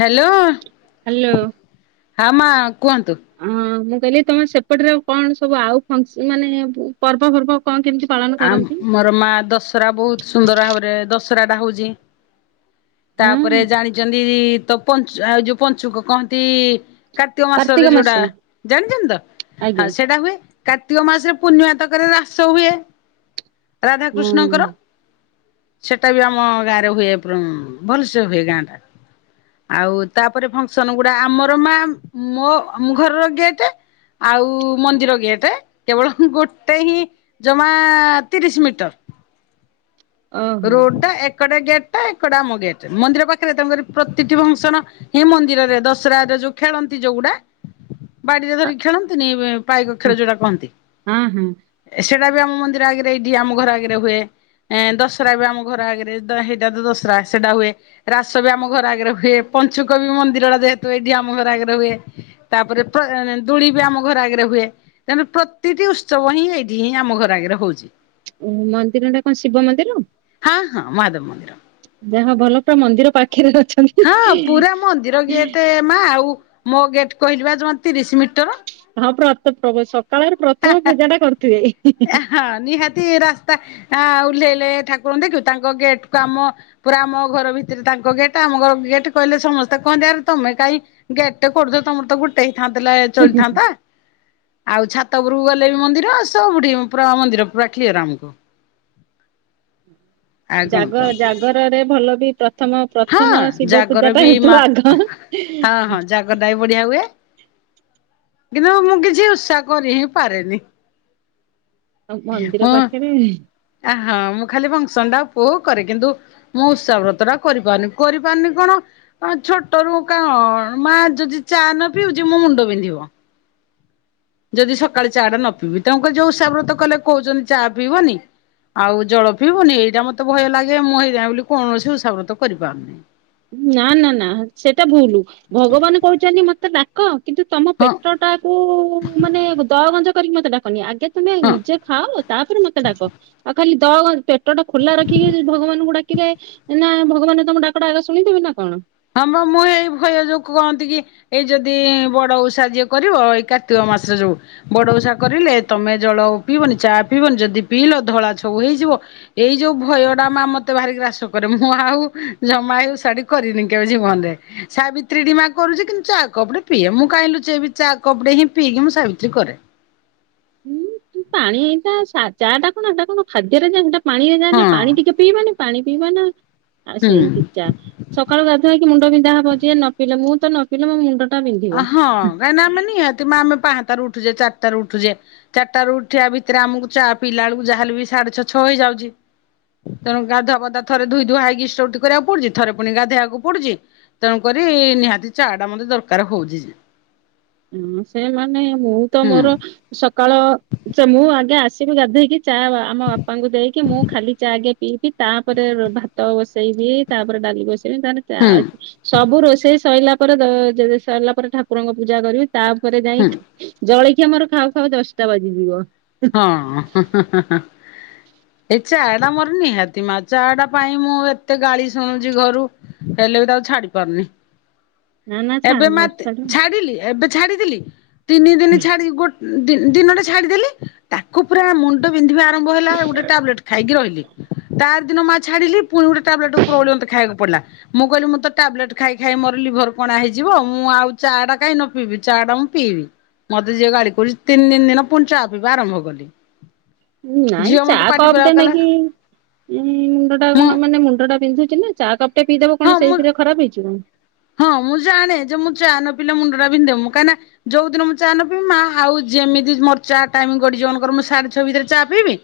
Hello. Hello. ହଁ ମା କୁହନ୍ତୁ। ହଁ ମୁଁ କହିଲି ତମେ ସେପଟରେ ଆଉ କଣ ସବୁ ଆଉ ଫଙ୍କସ ମାନେ। ପର୍ବ ଫର୍ବ କଣ କେମିତି ପାଳନ କରନ୍ତି। ଆମର ମା ଦଶରା ବହୁତ ସୁନ୍ଦର ଭାବରେ ଦଶରା ଟା ହଉଛି ହଁ ତାପରେ ଜାଣି ଜାଣିଛନ୍ତି ତ ପଞ୍ଚୁ ଆଉ ଯୋଉ ପଞ୍ଚୁକ କହନ୍ତି। କାର୍ତ୍ତିକ ମାସରେ ଯୋଉଟା ଜାଣିଛନ୍ତି ତ ହଁ ଆଜ୍ଞା। ସେଇଟା ହୁଏ। କାର୍ତ୍ତିକ ମାସରେ ପୂର୍ଣ୍ଣିମାତକରେ ହ୍ରାସ ହୁଏ ହଁ ରାଧାକୃଷ୍ଣଙ୍କର। ସେଟା ବି ଆମ ଗାଁ ରେ ହୁଏ ପ୍ରଣ ଭଲସେ ହୁଏ ଗାଁ ଟା। ଆଉ ତାପରେ ଫଙ୍କସନ ଗୁଡା ଆମର ମା ମୋ ମ ଘରର ଗେଟେ ଆଉ ମନ୍ଦିର ଗେଟେ କେବଳ ଗୋଟେ ହିଁ ପା ଆ ତିରିଶି ମିଟର। ଓହୋ। ରୋଡ ଟା ଏକଟେ ଗେଟେ ଏପଟେ ଆମ ଗେଟ୍ ମନ୍ଦିର ପାଖରେ ତାଙ୍କର ପ୍ରତିଟି ଫଙ୍କସନ ଇ ମନ୍ଦିରରେ ଦଶରା ରେ ଯୋଉ ଖେଳନ୍ତି ଯୋଉଗୁଡା ବାଡିରେ ଧରିକି ଖେଳନ୍ତିନି ବା ପାଇକ ଖେଳ ଯୋଉଟା କହନ୍ତି। ହଁ ହଁ ସେଇଟା ବି ଆମ ମନ୍ଦିର ଆଗରେ ଏଇଠି ଆମ ଘର ଆଗରେ ହୁଏ ଏ ଦଶ ଦଶରା ବି ଆମ ଘର ଆଗରେ ଦ ହେଇଟା ତ ଦଶରା ସେଟା ହୁଏ। ରାସ ବି ଆମ ଘର ଆଗରେ ହୁଏ ପଞ୍ଚୁକ ବି ମନ୍ଦିର ଟା ଯେହେତୁ ଏଇଠି ଆମ ଘର ଆଗରେ ହୁଏ। ତାପରେ ପ ଦୋଳି ବି ଆମ ଘର ଆଗରେ ହୁଏ। ତା ମାନେ ପ୍ରତିଟି ଉତ୍ସବ ହିଁ ଏଇଠି ହିଁ ଆମ ଘର ଆଗରେ ହଉଚି। ଉହୁଁ ମନ୍ଦିର ଟା କଣ ଶିବ ମନ୍ଦିର? ହଁ ହଁ ମହାଦେବ ମନ୍ଦିର। ଯାହା ଭଲ ତ ମନ୍ଦିର ପାଖରେ ଅଛ। ହଁ ପୁରା ମନ୍ଦିର ଗେଟ୍ ମା ଆଉ ମୋ ଗେଟ କହିଲି ବା ଜମା ତିରିଶି ମିଟର। ହଁ ପ୍ରତ ପବ ସକାଳରେ ପ୍ର ଆ ହା ଏ ହଁ ନିହାତି। ରାତି ରାସ୍ତା ଓହ୍ଲେଇଲେ ଠାକୁରଙ୍କୁ ଦେଖିବୁ ତାଙ୍କ ଗେଟ୍ କୁ ଆମ ପୁରା ଆମ ଘର ଭିତରେ ତାଙ୍କ ଗେଟ୍ ଆମ ଘର ଗେଟ କହିଲେ ସମସ୍ତେ କହନ୍ତି ଆରେ ତମେ କାଇଁ ଗେଟ ଟା କୁ କରିଦେଇ ତମର ତ ଗୋଟେ ହେଇଥାନ୍ତାଲା ଚଳିଥାନ୍ତା ଆଉ ଛା ଛାତ ଉପରକୁ ଗଲେ ବି ମନ୍ଦିର ସବୁଠି ପୁରା ମନ୍ଦିର ପୁରା କ୍ଲିୟର ଆମକୁ। ଆଉ କଣ ଜାଗ କୁହନ୍ତୁ ଜାଗରରେ ଭଲ ବି ପ୍ରଥମ ହଁ ପ୍ରଥମ ଶିବ ଜାଗର ପୂଜା ଟା ବି ହେଉଥିବ ଆଗ। ଗଦା ବଢିଆ ହୁଏ। କିନ୍ତୁ ମୁଁ କିଛି ଓଷା କରି ହିଁ ପାରେନି। ଆଉ ମନ୍ଦିର ମୁଁ ପାଖରେ ଆ ହଁ ମୁଁ ଖାଲି ଫଙ୍କସନ ଟା ଉପଭୋଗ କରେ। କିନ୍ତୁ ମୁଁ ଓଷାବ୍ରତ ଟା କରିପାରୁନି। କରିପାରୁନି କଣ ହଁ ଛୋଟରୁ କଣ ମା ଯଦି ଚା ନ ପିଉଚି ମୋ ମୁଣ୍ଡ ବିନ୍ଧିବ। ଯଦି ସକାଳେ ଚା ଟା ନ ପିଇବି ତାଙ୍କୁ କହିଲି ଯୋଉ ଓଷା ବ୍ରତ କଲେ କହୁଚନ୍ତି ଚା ପିଇବନି? ଆଉ ଜଳ ପିଇବୁନି ଏଇଟା ମତେ ଭୟ ଲାଗେ ମୁଁ ହେଇଯାଏ ବୋଲି କୌଣସି ଓଷାବ୍ରତ କରିପାରୁନି। ନା ନା ନା ସେଟା ଭୁଲୁ ଭଗବାନ କହିଚନ୍ତି ମତେ ଡା କ କିନ୍ତୁ ତମ ହଁ ପେଟଟା କୁୁ ମାନେ ଦ ଗଞ୍ଜ କରିକି ମତେ ଡାକନି। ଆଗେ ତମେ ହଁ। ନିଜେ ଖାଅ ତାପରେ ମତେ ଡାକ ଆଉ ଖାଲି ଦ ଗ ପେ ପେଟଟା ଖୋଲା ରଖିକି ଭଗବାନଙ୍କୁ ଡାକିଲେ ନା ଭଗବାନ ତମ ଡାକଟା ଆଗେ ଶୁଣିଦେବେ ନା କଣ? ହଁ ମ ମୁଁ ଏଇ ଭୟ ଯୋଗୁ କହନ୍ତି କି ଏଇ ଯଦି ବଡ ଓଷା ଯିଏ କରିବ ଏଇ କାର୍ତ୍ତିକ ମାସ ଯୋଉ ବଡଓଷା କରିଲେ ତମେ ଜଳ ପିଇବନି ଚା ପିଇବନି ଯଦି ପିଇଲ ଧଳା ଛଉ ହେଇଯିବ। ଏଇ ଯୋଉ ଭୟ ଟା ମା ମତେ ଭାରି ଗ୍ରାସ କରେ ମୁଁ ଆଉ ଜମା ହଉ ଓଷା ଟି କରିନି। କେବେ ଜୀବନରେ ସାବିତ୍ରୀ ମା କରୁଚି କିନ୍ତୁ ଚା କପ ଟେ ପିଏ। ମୁଁ କାଇଁ ଲୁଚେଇବି ଚା କପ ଟେ ହିଁ ପିଇକି ମୁଁ ସାବିତ୍ରୀ କରେ। ପାଣି ଏଇଟା ସା ଚା ଟା କଣ ଏଟା କଣ ଖାଦ୍ୟରେ ଯାଏ ସେଟା ପାଣିରେ ଯାଏ ନା ହଁ ପାଣି ଟିକେ ପିଇବନି? ପାଣି ପିଇବା ନା ଆ ସେ ହୁଁ। ଏମିତି ଚା। ସକାଳୁ ଗାଧୁଆକି ମୁଣ୍ଡ ବିନ୍ଧା ହବ ଯିଏ ନ ପିଲଲେ ମୁଁ ତ ନ ପିଲ ମୋ ମୁଣ୍ଡ ଟା ବିନ୍ଧିବ। କାହିଁକି ଆମେ ନିହାତି ମ ଆମେ ପାଂହତାରୁ ଉଠୁଚେ ଚାରିଟାରୁ ଉଠୁଚେ - ଚାରିଟାରୁ ଉଠିବା ଭିତରେ ଆମକୁ ଚା ପିଇଲା ବେଳକୁ ଯାହାେଲେ ବି ସାଢେ ଛଅ ଛଅ ହେଇଯାଉଚି - ତେଣୁ ଗାଧୁଆ ପାଦୁଆ ଥରେ ଧୁଇ ଧୁଆଇ ଇଷ୍ଟଵୃତି କରିବାକୁ ପଡୁଚି ଥରେ ପୁଣି ଗାଧେଇବାକୁ ପଡୁଚି - ତେଣୁ କରି ନିହାତି ଚା ଟା ମତେ ଦରକାର ହଉଚି ଯେ - ହୁଁ ସେଇମାନେ ମୁଁ ତ ହୁଁ ମୋର ସକାଳ ସେ ମୁଁ ଆଗେ ଆସିବି ଗାଧେଇକି ଚା ଆମ ବାପାଙ୍କୁ ଦେଇକି ମୁଁ ଖାଲି ଚା ଆଗେ ପିଇକି ତାପରେ ଭାତ ବସେଇବି ତାପରେ ଡାଲି ବସେଇବି ତା ପରେ ଚା ହୁଁ ଅଚି - ସବୁ ରୋଷେଇ ସଇଲା ପରେ ସଇଲା ପରେ ଠାକୁରଙ୍କ ପୂଜା କରିବି ତାପରେ ହୁଁ। ଯାଇ- ଜଳଖିଆ ମୋର ଖାଉ ଖାଉ ଦଶଟା ବାଜିଯିବ - ହଁ ହେଁ ହେଁ ହେଁ ଏ ଚା ଟା ମୋର ନିହାତି ମା, ଚା ଟା ପାଇଁ ମୁଁ ଏତେ ଗାଳି ଶୁଣୁଚି ଘରୁ ହେଲେ ବି ତାକୁ ଆଉ ଛାଡି ପାରୁନି ନା ନା ଛାଡ ଏବେ ମତେ ଛାଡିଲି ଏବେ ଛାଡିଥିଲି ତିନି ଦିନ ଛାଡି ଗୋଟେ- ଦିନଟା ଛାଡିଦେଲେ ତାକୁ ପୁରା ମୁଣ୍ଡ- ମୁଣ୍ଡ ପନ୍ଧିବା ଆରମ୍ଭ ହେଲା ଟାବଲେଟ୍ ଖାଇକି ରହିଲି ତା ଦିନ ମା ଛାଡିଲି ପୁଣି ଗୋଟେ ଟାବଲେଟ ଉପରଓଳି ମତେ ଖାଇବାକୁ ପଡ଼ିଲା - ମୁଁ କହିଲି ମୁଁ ତ ଟାବଲେଟ ଖାଇ ଖାଇ ମୋର ଲିଭର କଣା ହେଇଯିବ ମୁଁ ଆଉ ଚା ଟା କାଇଁ ନ ପିଇବି ଚା ଟା ଉଁ - ପିଇବି ମତେ ଯିଏ ଗାଡି କରୁଚି ତିନି ଦିନି ଯାକ ପୁଣି ଚା ପଇବା ଆରମ୍ଭ କଲି ନାଇଁ ଝିଅ ଚା ମତେ ପାଟି କପଟେ କରିବାକୁ କଲା ନେଇକି ଇ ମୁଣ୍ଡ ଟା ମୁଁ ନ ମାନେ ମୁଣ୍ଡଟା ବିନ୍ଧୁଚି ନା - ଚାହା କପ ଟେ ପିଇଦବ ହଁ କଣ ମୁଁ ସେଇଥିରେ ଖରାପ ହେଇଯିବ ହଁ ମୁଁ ଜାଣେ ଯେ ମୁଁ ଚା ନ ପିଲା ମୁଣ୍ଡା ବିନ୍ଧା ହେବ କାଇଁନା - ଯୋଉ ଦିନ ମୁଁ ଚା ନ ପିବି ମା ଆଉ ଯେମିତି ମୋ ଚା ଟାଇମ ଗଡିଯିବ ଅନ୍ କର ମୁଁ ସାଢେ ଛଅ ଭିତରେ ଚା ପିଇବି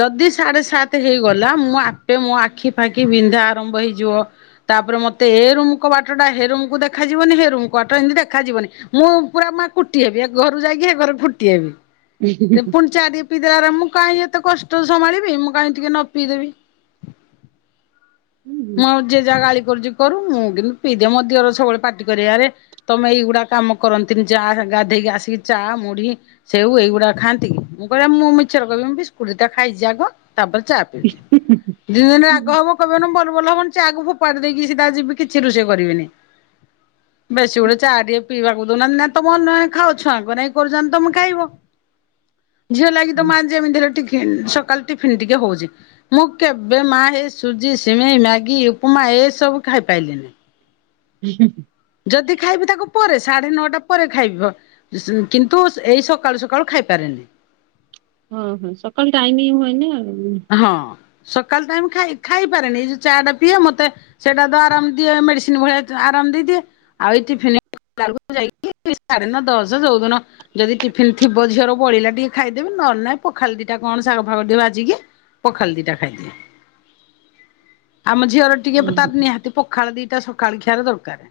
ଯଦି ସାଢ଼େ ସାତ ହେଇଗଲା ମୁଁ ଆପେ ମୋ ଆଖି ଫାଖି ବିନ୍ଧା ଆରମ୍ଭ ହେଇଯିବ- ତାପରେ ମତେ ଏ ରୁମ କବାଟଟା ହେରୁମକୁ ଦେଖାଯିବନି ହେ ରୁମ ବାଟ ଏମିତି ଦେଖାଯିବନି ମୁଁ ପୁରା ମା କୁଟି ହେବି ଏ ଘରୁ ଯାଇକି ହେ ଘରେ ଫୁଟି ହେବି ପୁଣି ଚା ଟିକେ ପିଇଦୋର ମୁଁ କାହିଁକି ଏତେ କଷ୍ଟ ସମ୍ଭାଳିବି ମୁଁ କାଇଁ ଟିକେ ନ ପିଇଦେବି ମୁଁ ଆଉ ଯିଏ ଯାହା ଗାଳି କରୁଚି କରୁ ମୁଁ କିନ୍ତୁ ପିଇ ଦିଏ, ମୋ ଦିଅର ସବୁବେଳେ ପାଟି କରିବେ ଆରେ - ତମେ ଏଇଗୁଡା କାମ କରନ୍ତିନି ଯା ଗାଧେଇକି ଆସିକି ଚାହା ମୁଢି ସେଉ ଏଇଗୁଡାକ ଖାନ୍ତି କଇବେ ମୁଁ ମିଛରେ କଇବି ମୁଁ ବିସ୍କୁଟ ଦିଟା ଖାଇଚି ଆଗ ତାପରେ ଚା ପିଉଚି, ଦିନେ ଦିନେ ରାଗ ହବ କେଇବେ ନା [unintelligible] [unintelligible] ଚା କୁ ଫୋପାଡି ଦେଇକି ସିଦା ଯିବି କିଛି ରୁଷେଇ କରିବିନି - ବେଶୀ ଗୁଡେ ଚା ଟିକେ ପିଇବାକୁ ଦଉନାହାନ୍ତି ନା ତମ ଉନ ଖାଅ ଛୁଆଙ୍କୁ ନାଇଁ କରୁଚନ୍ତି ତମେ ଖାଇବ - ଝିଅ ଲାଗି ତ ମା ଯେମିତି ହେଲେ ଟିକ - ସକାଳ ଟିଫିନ୍ ଟିକେ ହଉଚି ମୁଁ କେବେ ମା ହେଇ ସୁଜି ସିମ୍ - ସିମେଁଇ, ମ୍ୟାଗି, ଉପମା ଏସବୁ ଖାଇ ପାଇଲିନି - ହୁଁ ହୁଁ ଯଦି ଖାଇବି ତାକୁ ପରେ ସାଢେ ନଅଟା ପରେ ଖାଇବ - କିନ୍ତୁ ଏଇ ସକାଳୁ ସକାଳୁ ଖାଇ ପାରେନି - ହଁ ହଁ ସକାଳୁ ଟାଇମ ହିଁ ହୁଏନି ଆଉ ହଁ ସକାଳ ଟାଇମ ଖାଇ ଖାଇ ପାରେନି ଏଇ ଯୋଉ ଚା ଟା ପିଏ ମତେ - ସେଇଟା ତ ଆରାମ ଦିଏ ମେଡିସିନ ଭଳିଆ ଆରାମ ଦେଇଦିଏ ଆଉ ଏଇ ଟିଫିନ ଖାଇଲା ବେଳକୁ ଯାଇକି- ସାଢ଼େ ନ ଦଶ ଯଉ ଦିନ - ଯଦି ଟିଫିନ ଥିବ ଝିଅର ବଳିଲା ଟିକେ ଖାଇଦେବି ନଏଲେ ନାଇଁ ପଖାଲ ଦିଟା କଣ ଶାଗ ଫାଗ ଟିକେ ଭାଜିକି - ପଖାଲ ଦିଟା ଖାଇଦିଏ ଆମ ଝିଅର ଟିକେ ତାର ନିହାତି ପଖାଳ ଦିଟା ସକାଳ ଖିଆର ଦରକାର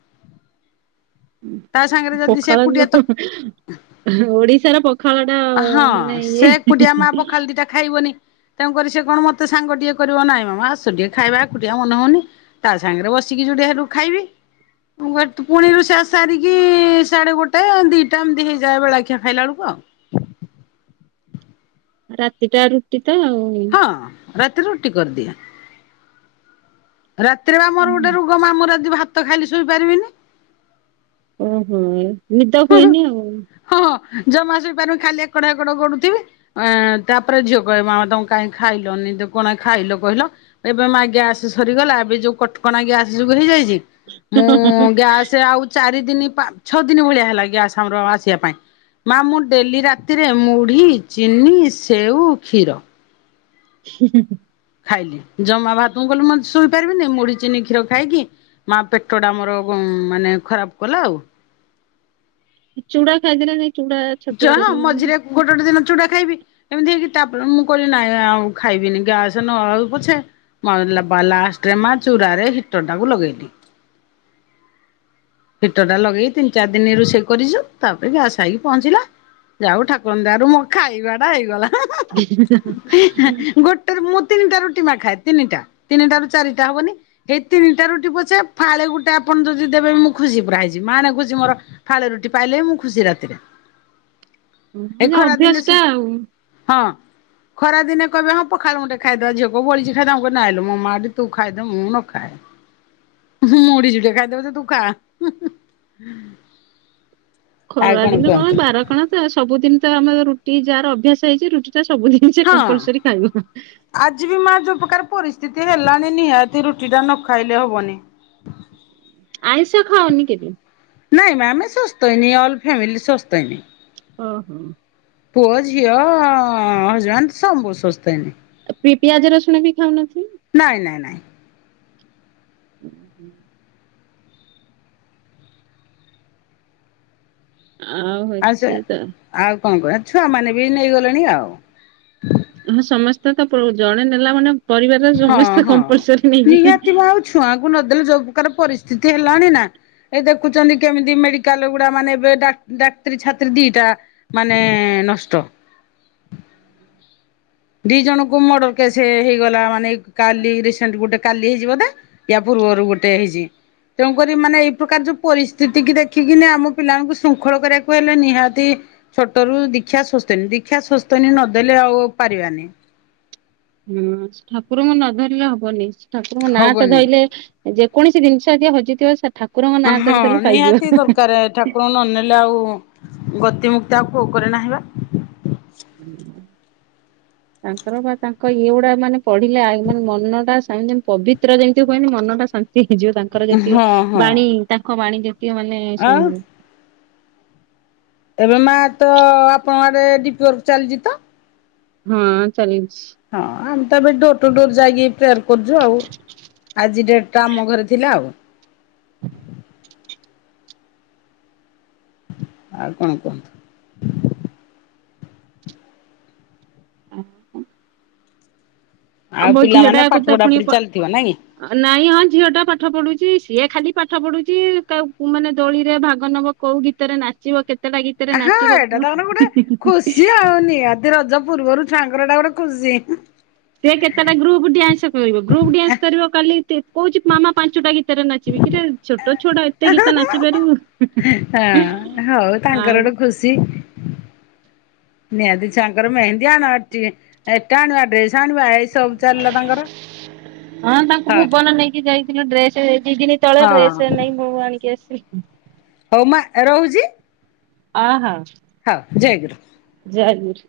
ତା ସାଙ୍ଗରେ ଉଁ ଯଦି ସେ ପଖାଳ ଏକୁଟିଆ ତ ଦିବସ! ଓଡିଶାର ପଖାଳ ଟା ହଁ ମାନେ ସେ ଇଏ ଏକୁଟିଆ ମା ପଖାଳ ଦିଟା ଖାଇବନି ତେଣୁକରି ସେ କଣ ମତେ ସାଙ୍ଗ ଟିକେ କରିବ ନାଇଁ ମାମା ଆସ ଟିକେ ଖାଇବା, ଏକୁଟିଆ ମନେ ହଉନି! ତା ସାଙ୍ଗରେ ବସିକି ଯଦିକା ହେଲା ଖାଇବି! ଟୁଏଟ ପୁଣି ରୋଷେଇ ବାସ ସାରିକି ସାଢେ ଗୋଟାଏ ଦିଟା ଏମିତି ହେଇଯାଏ ବେଳାଖିଆ ଖାଇଲା ବେଳକୁ ଆଉ! ରାତିଟା ରୁଟିତ ଆଉ! ହଁ ରାତିରେ ରୁଟି କରିଦିଅ! ରାତିରେ ବା ମୋର ଗୋଟେ ରୋଗ ମାମୁର ଆଜି ଭାତ ଖାଇକି ଶୋଇପାରିବେନି! ଓହୋ ନିଦ ହୁଏନି ଆଉ! ହଁ ହଁ ଜମା ଶୋଇପାରୁନି ଖାଲି ଏକଡ ହେକଡ ଗଡୁଥିବେ! ଏଁ ତାପରେ ଝିଅ କହିବେ ମାମା ତମ କାହିଁ ଖାଇଲନି ଦୋ କଣା ଖାଇଲ କହିଲ! ଏବେ ମା ଗ୍ୟାସ ସରିଗଲା ଏବେ ଯୋଉ କଟକଣା ଗ୍ୟାସ ଯୋଗୁ ହେଇଯାଇଚି! ମୁଁ ଗ୍ୟାସ ଆଉ ଚାରି ଦିନି ପାଛଅ ଦିନି ଭଳିଆ ହେଲା ଗ୍ୟାସ ଆମର ଆସିବା ପାଇଁ! ମା ମୁଁ ଡେଲି ରାତିରେ ମୁଢ଼ି ଚିନି ସେଉ କ୍ଷୀର ସୁ ହୁଁ ହୁଁ! ଖାଇଲି ଜମା ଭାତଙ୍କୁ ମୁଁ କଣ ମନ ଛୁଇଁ ପାରିବିନି ମୁଢ ଚିନି କ୍ଷୀର ଖାଇକି ମା ପେଟ ଟା ମୋର ମାନେ ଖରାପ କଲା ଆଉ! ଚୁଡ଼ା ଖାଇଦେଲେନି ଚୁଡ଼ାଜ ଯାହଁ ମଝିରେ ଗୋଟେ ଗୋଟେ ଦିନ ଚୁଡା ଖାଇବି! ଏମିତି ତାପରେ ମୁଁ କଇଲି ନାଇଁ ଆଉ ଖାଇବିନି ଗ୍ୟାସ ନଆଉ ପଛେ! ମଲବା ଲାଷ୍ଟେ ରେ ମା ଚୁରାରେ ହିଟରଟାକୁ ଲଗେଇଦିଏ! ହିଟର ଟା ଲଗେଇ ତିନି ଚାର ଦିନ ରୋଷେଇ କରିଚୁ! ତାପରେ ଗ୍ୟାସ ଆଇଲେ ପହଞ୍ଚିଲ! ଯାହଉ ଠାକୁରଙ୍କ ଦୟାରୁ ମୋ ଖାଇବାଟା ହେଇଗଲା! ଆଁ ଆଁ ଏଁ ଏଁ ଗୋଟ ତେରେ ମୁଁ ତିନିଟା ରୁଟି ମା ଖାଏ, ତିିନିଟା ତିନିଟା ରୁ ଚାରିଟା ହବନି! ଏଇ ତିନିଟା ରୁଟି ପଛେ ଫାଳେ ଗୋଟେ ଆପଣ ଯଦି ଦେବେ ମୁଁ ଖୁସି ପୁରା ହେଇଯିବି! ମାଣେ ଖୁସି ମୋର ଫାଳେ ରୁଟି ପାଇଲେ ଵି ମୁଁ ଖୁସି ରାତିରେ! ଏ ମାନେ ଖରା ଅଭ୍ୟାସ ଦିନ ଟା ସେ ଆଉ। ହଁ! ଖରା ଦିନେ କହିବେ ହଁ ପଖାଳ ମୁଠେ ଖାଇଦବା, ଝିଅ କୋ ବଳିଚି ଖାଇଦବା, ନାଇଁମ ମୋ ମାଆ ଟି ତୁ ଖାଇଦେଏ ମୁଁ ନଖାଏ! ମୁଡ଼ିକୀଟ ଖାଇଦେବ ତୁ ଖା! ଆଉ ଖରାଦିନ କଣ କୁହନ୍ତୁ ବାର କଣ ତ ସବୁଦିନ ତ ଆମର ରୁଟି ଯାହାର ଅଭ୍ୟାସ ହେଇଚି, ରୁଟି ଟାତ ସବୁଦିନ! ନିସେ ହଁ। କମ୍ପଲସରି ଖାଇବ! ଆଜି ବି ମା ଯୋଉ ପ୍ରକାର ପରିସ୍ଥିତି ହେଲାଣି ନିହାତି ରୁଟିଟା ନଖାଇଲେ ହବନି! ଆଇଁଷ ଖାଅନି କେବେ! ନାଇଁ ମା ଆମେ ଶୋସ୍ତଙ୍ଗି ଅଲ ଫ୍ୟାମିଲି ଶୋସ୍ତଙ୍ଗି! ଅ ହ! ପୁଅ ଝିଅ ଅ ଜନ ସବୁ ଶୋସ୍ତଙ୍ଗି! ପି ପିଆଜ ରସୁଣ ବି ଖାଉନହାନ୍ତି! ନାଇଁ ନାଇଁ ନାଇଁ! ହୁଁ ହୁଁ [unintelligible] ଆ ଆଉ ସେ ହଇଛିତା ଆଉ କଣ କଇବା ଛୁଆ ମାନେ ବି ନେଇଗଲେଣି ଆଉ! ହଁ ସମସ୍ତେ ତ ଜଣେ ନେଲା ମାନେ ପରିବାରରେ ହଁ ସମସ୍ତେ ହଁ କମ୍ପଲସରି ନିହାତି ନେଇଯିବେ! ମ ଆଉ ଛୁଆଙ୍କୁ ନଦେଲେ ଯୋଉ ପ୍ରକାର ପରିସ୍ଥିତି ହେଲାଣିନା ଏ ଦେଖୁଚନ୍ତି କେମିତି ମେଡିକାଲ ଗୁଡା ମାନେ ଏବେ ଡାକ ଡାକ୍ତରୀ ଛାତ୍ରୀ ଦିଟା ମାନେ ନଷ୍ଟ। ଦି ଜଣଙ୍କୁ ମଡର୍ କେସ୍ ହେଇଗଲା ମାନେ କାଲି ରସେଣ୍ଟ ଗୋଟେ କାଲି ହେଇଚି ବୋଧେ? ୟା ପୂର୍ବରୁ ଗୋଟେ ହେଇଚି। ତେଣୁକରି ମାନେ ଏଇ ପ୍ରକାର ଯୋଉ ପରିସ୍ଥିତି କି ଦେଖିକିିନି ଆମ ପିଲାମାନଙ୍କୁ ଶୃଙ୍ଖଳ କରିବାକୁ ହେଲେ ନିହାତି ଛୋଟ ରୁ ଦୀକ୍ଷା ସ୍ଵସ୍ଥନୀ ଦୀକ୍ଷା ସ୍ୱସ୍ଥନୀ ନଦେଲେ ଆଉ ପାରିବାନି। ହୁଁ ସେ ଠାକୁରଙ୍କୁ ନ ଧରିଲେ ହବନି ସେ ଠାକୁରଙ୍କ ନାଁ ଟା ହବନି ଧଇଲେ ଯେକୌଣସି ଜିନିଷ ଯିଏ ହଜିଥିବ ସେ ଠାକୁରଙ୍କ ନାଁ ଧରି ଦେଲେ ପାଇଯିବ। କଣ ନ ନେଲେ ଆଉ ଗତି ମୁୁକ୍ତି ଆଉ କୋଉ [unintelligible] ନାହିଁ ବା। [inaudible] ତାଙ୍କର ବା ତାଙ୍କ ଇଏ ଗୁଡା ମାନେ ପଢିଲେ ମାନେ ମନଟା ପବିତ୍ର ଯେମ୍ତି ହୁଏନି ମନଟା। ହେଇଯିବ ତାଙ୍କର ଯେତିକ ହଁ ହଁ ବାଣୀ ତାଙ୍କ ବାଣୀ ଯେତିକ ମାନେ ଶୁ ଆଉ ଏବେ ମା ତ ଆପଣଙ୍କ ଆଡେ [unintelligible] ଚାଲିଚି ତ? ହୁଁ ଚାଲିଛି। ହଁ ଆମେ ତ ଏବେ ଡୋର୍ ଟୁ ଡୋର୍ ଯାଇକି [unintelligible] କରୁଚୁ ଆଉ, ଆଜି ଡେଟ୍ ଟା ଆମ ଘରେ ଥିଲା ଆଉ। ଆଉ କଣ କୁହନ୍ତୁ। [inaudible] ଆଉ ଆମ ପିଲାମାନେ ଝିଅଟାକୁ ପାଠ ତ ପୁଣି ପଢାପଢି ପା ଚାଲିଥିବ ନାଇଁ କି? ନାଇଁ ହଁ ଝିଅଟା ପାଠ ପଢୁଚି, ସିଏ ଖାଲି ପାଠ ପଢୁଚି କା ମାନେ ଦୋଳିରେ ଭାଗ ନଵ କୋଉ ଗୀତରେ ନାଚିବ କେ ହଁ ଏଇଟା ତ ଆମର ଗୋଟେ ଖୁସି ଆଉ ନି ରଜ ପୂର୍ବରୁ ଛୁଆଙ୍କର ଏଟା ଗୋଟେ ଖୁସି। ସେ କେତେଟା ଗ୍ରୁପ୍ ଡ୍ୟାନ୍ସ କରିବ ଗ୍ରୁପ ଡ୍ୟାନ୍ସ କରିବ କାଲି କହୁଚି ମାମା ପାଞ୍ଚଟା ଗୀତରେ ନାଚିବି କିରେ ଛୋଟ ଛୁଆଟା ଏତେ ଗୀତ ନାଚି ପାରିବୁ। ସେ [inaudible] ତାଙ୍କର। ହଁ ତାଙ୍କୁ ହଁ ଭୁବନ ନେଇକି ଯାଇ ଡ୍ରେସେ ଦି ଦିନି ତଳେ ଡ୍ରେସେ ହଁ ନେଇ ବୋହୂ ଆଣିକି ଆସି ହଉ ମା ରହୁଚି। ଅହ। ହଁ ଜୟ ଗୁରୁ। ଜାୟ ଗୁରୁ।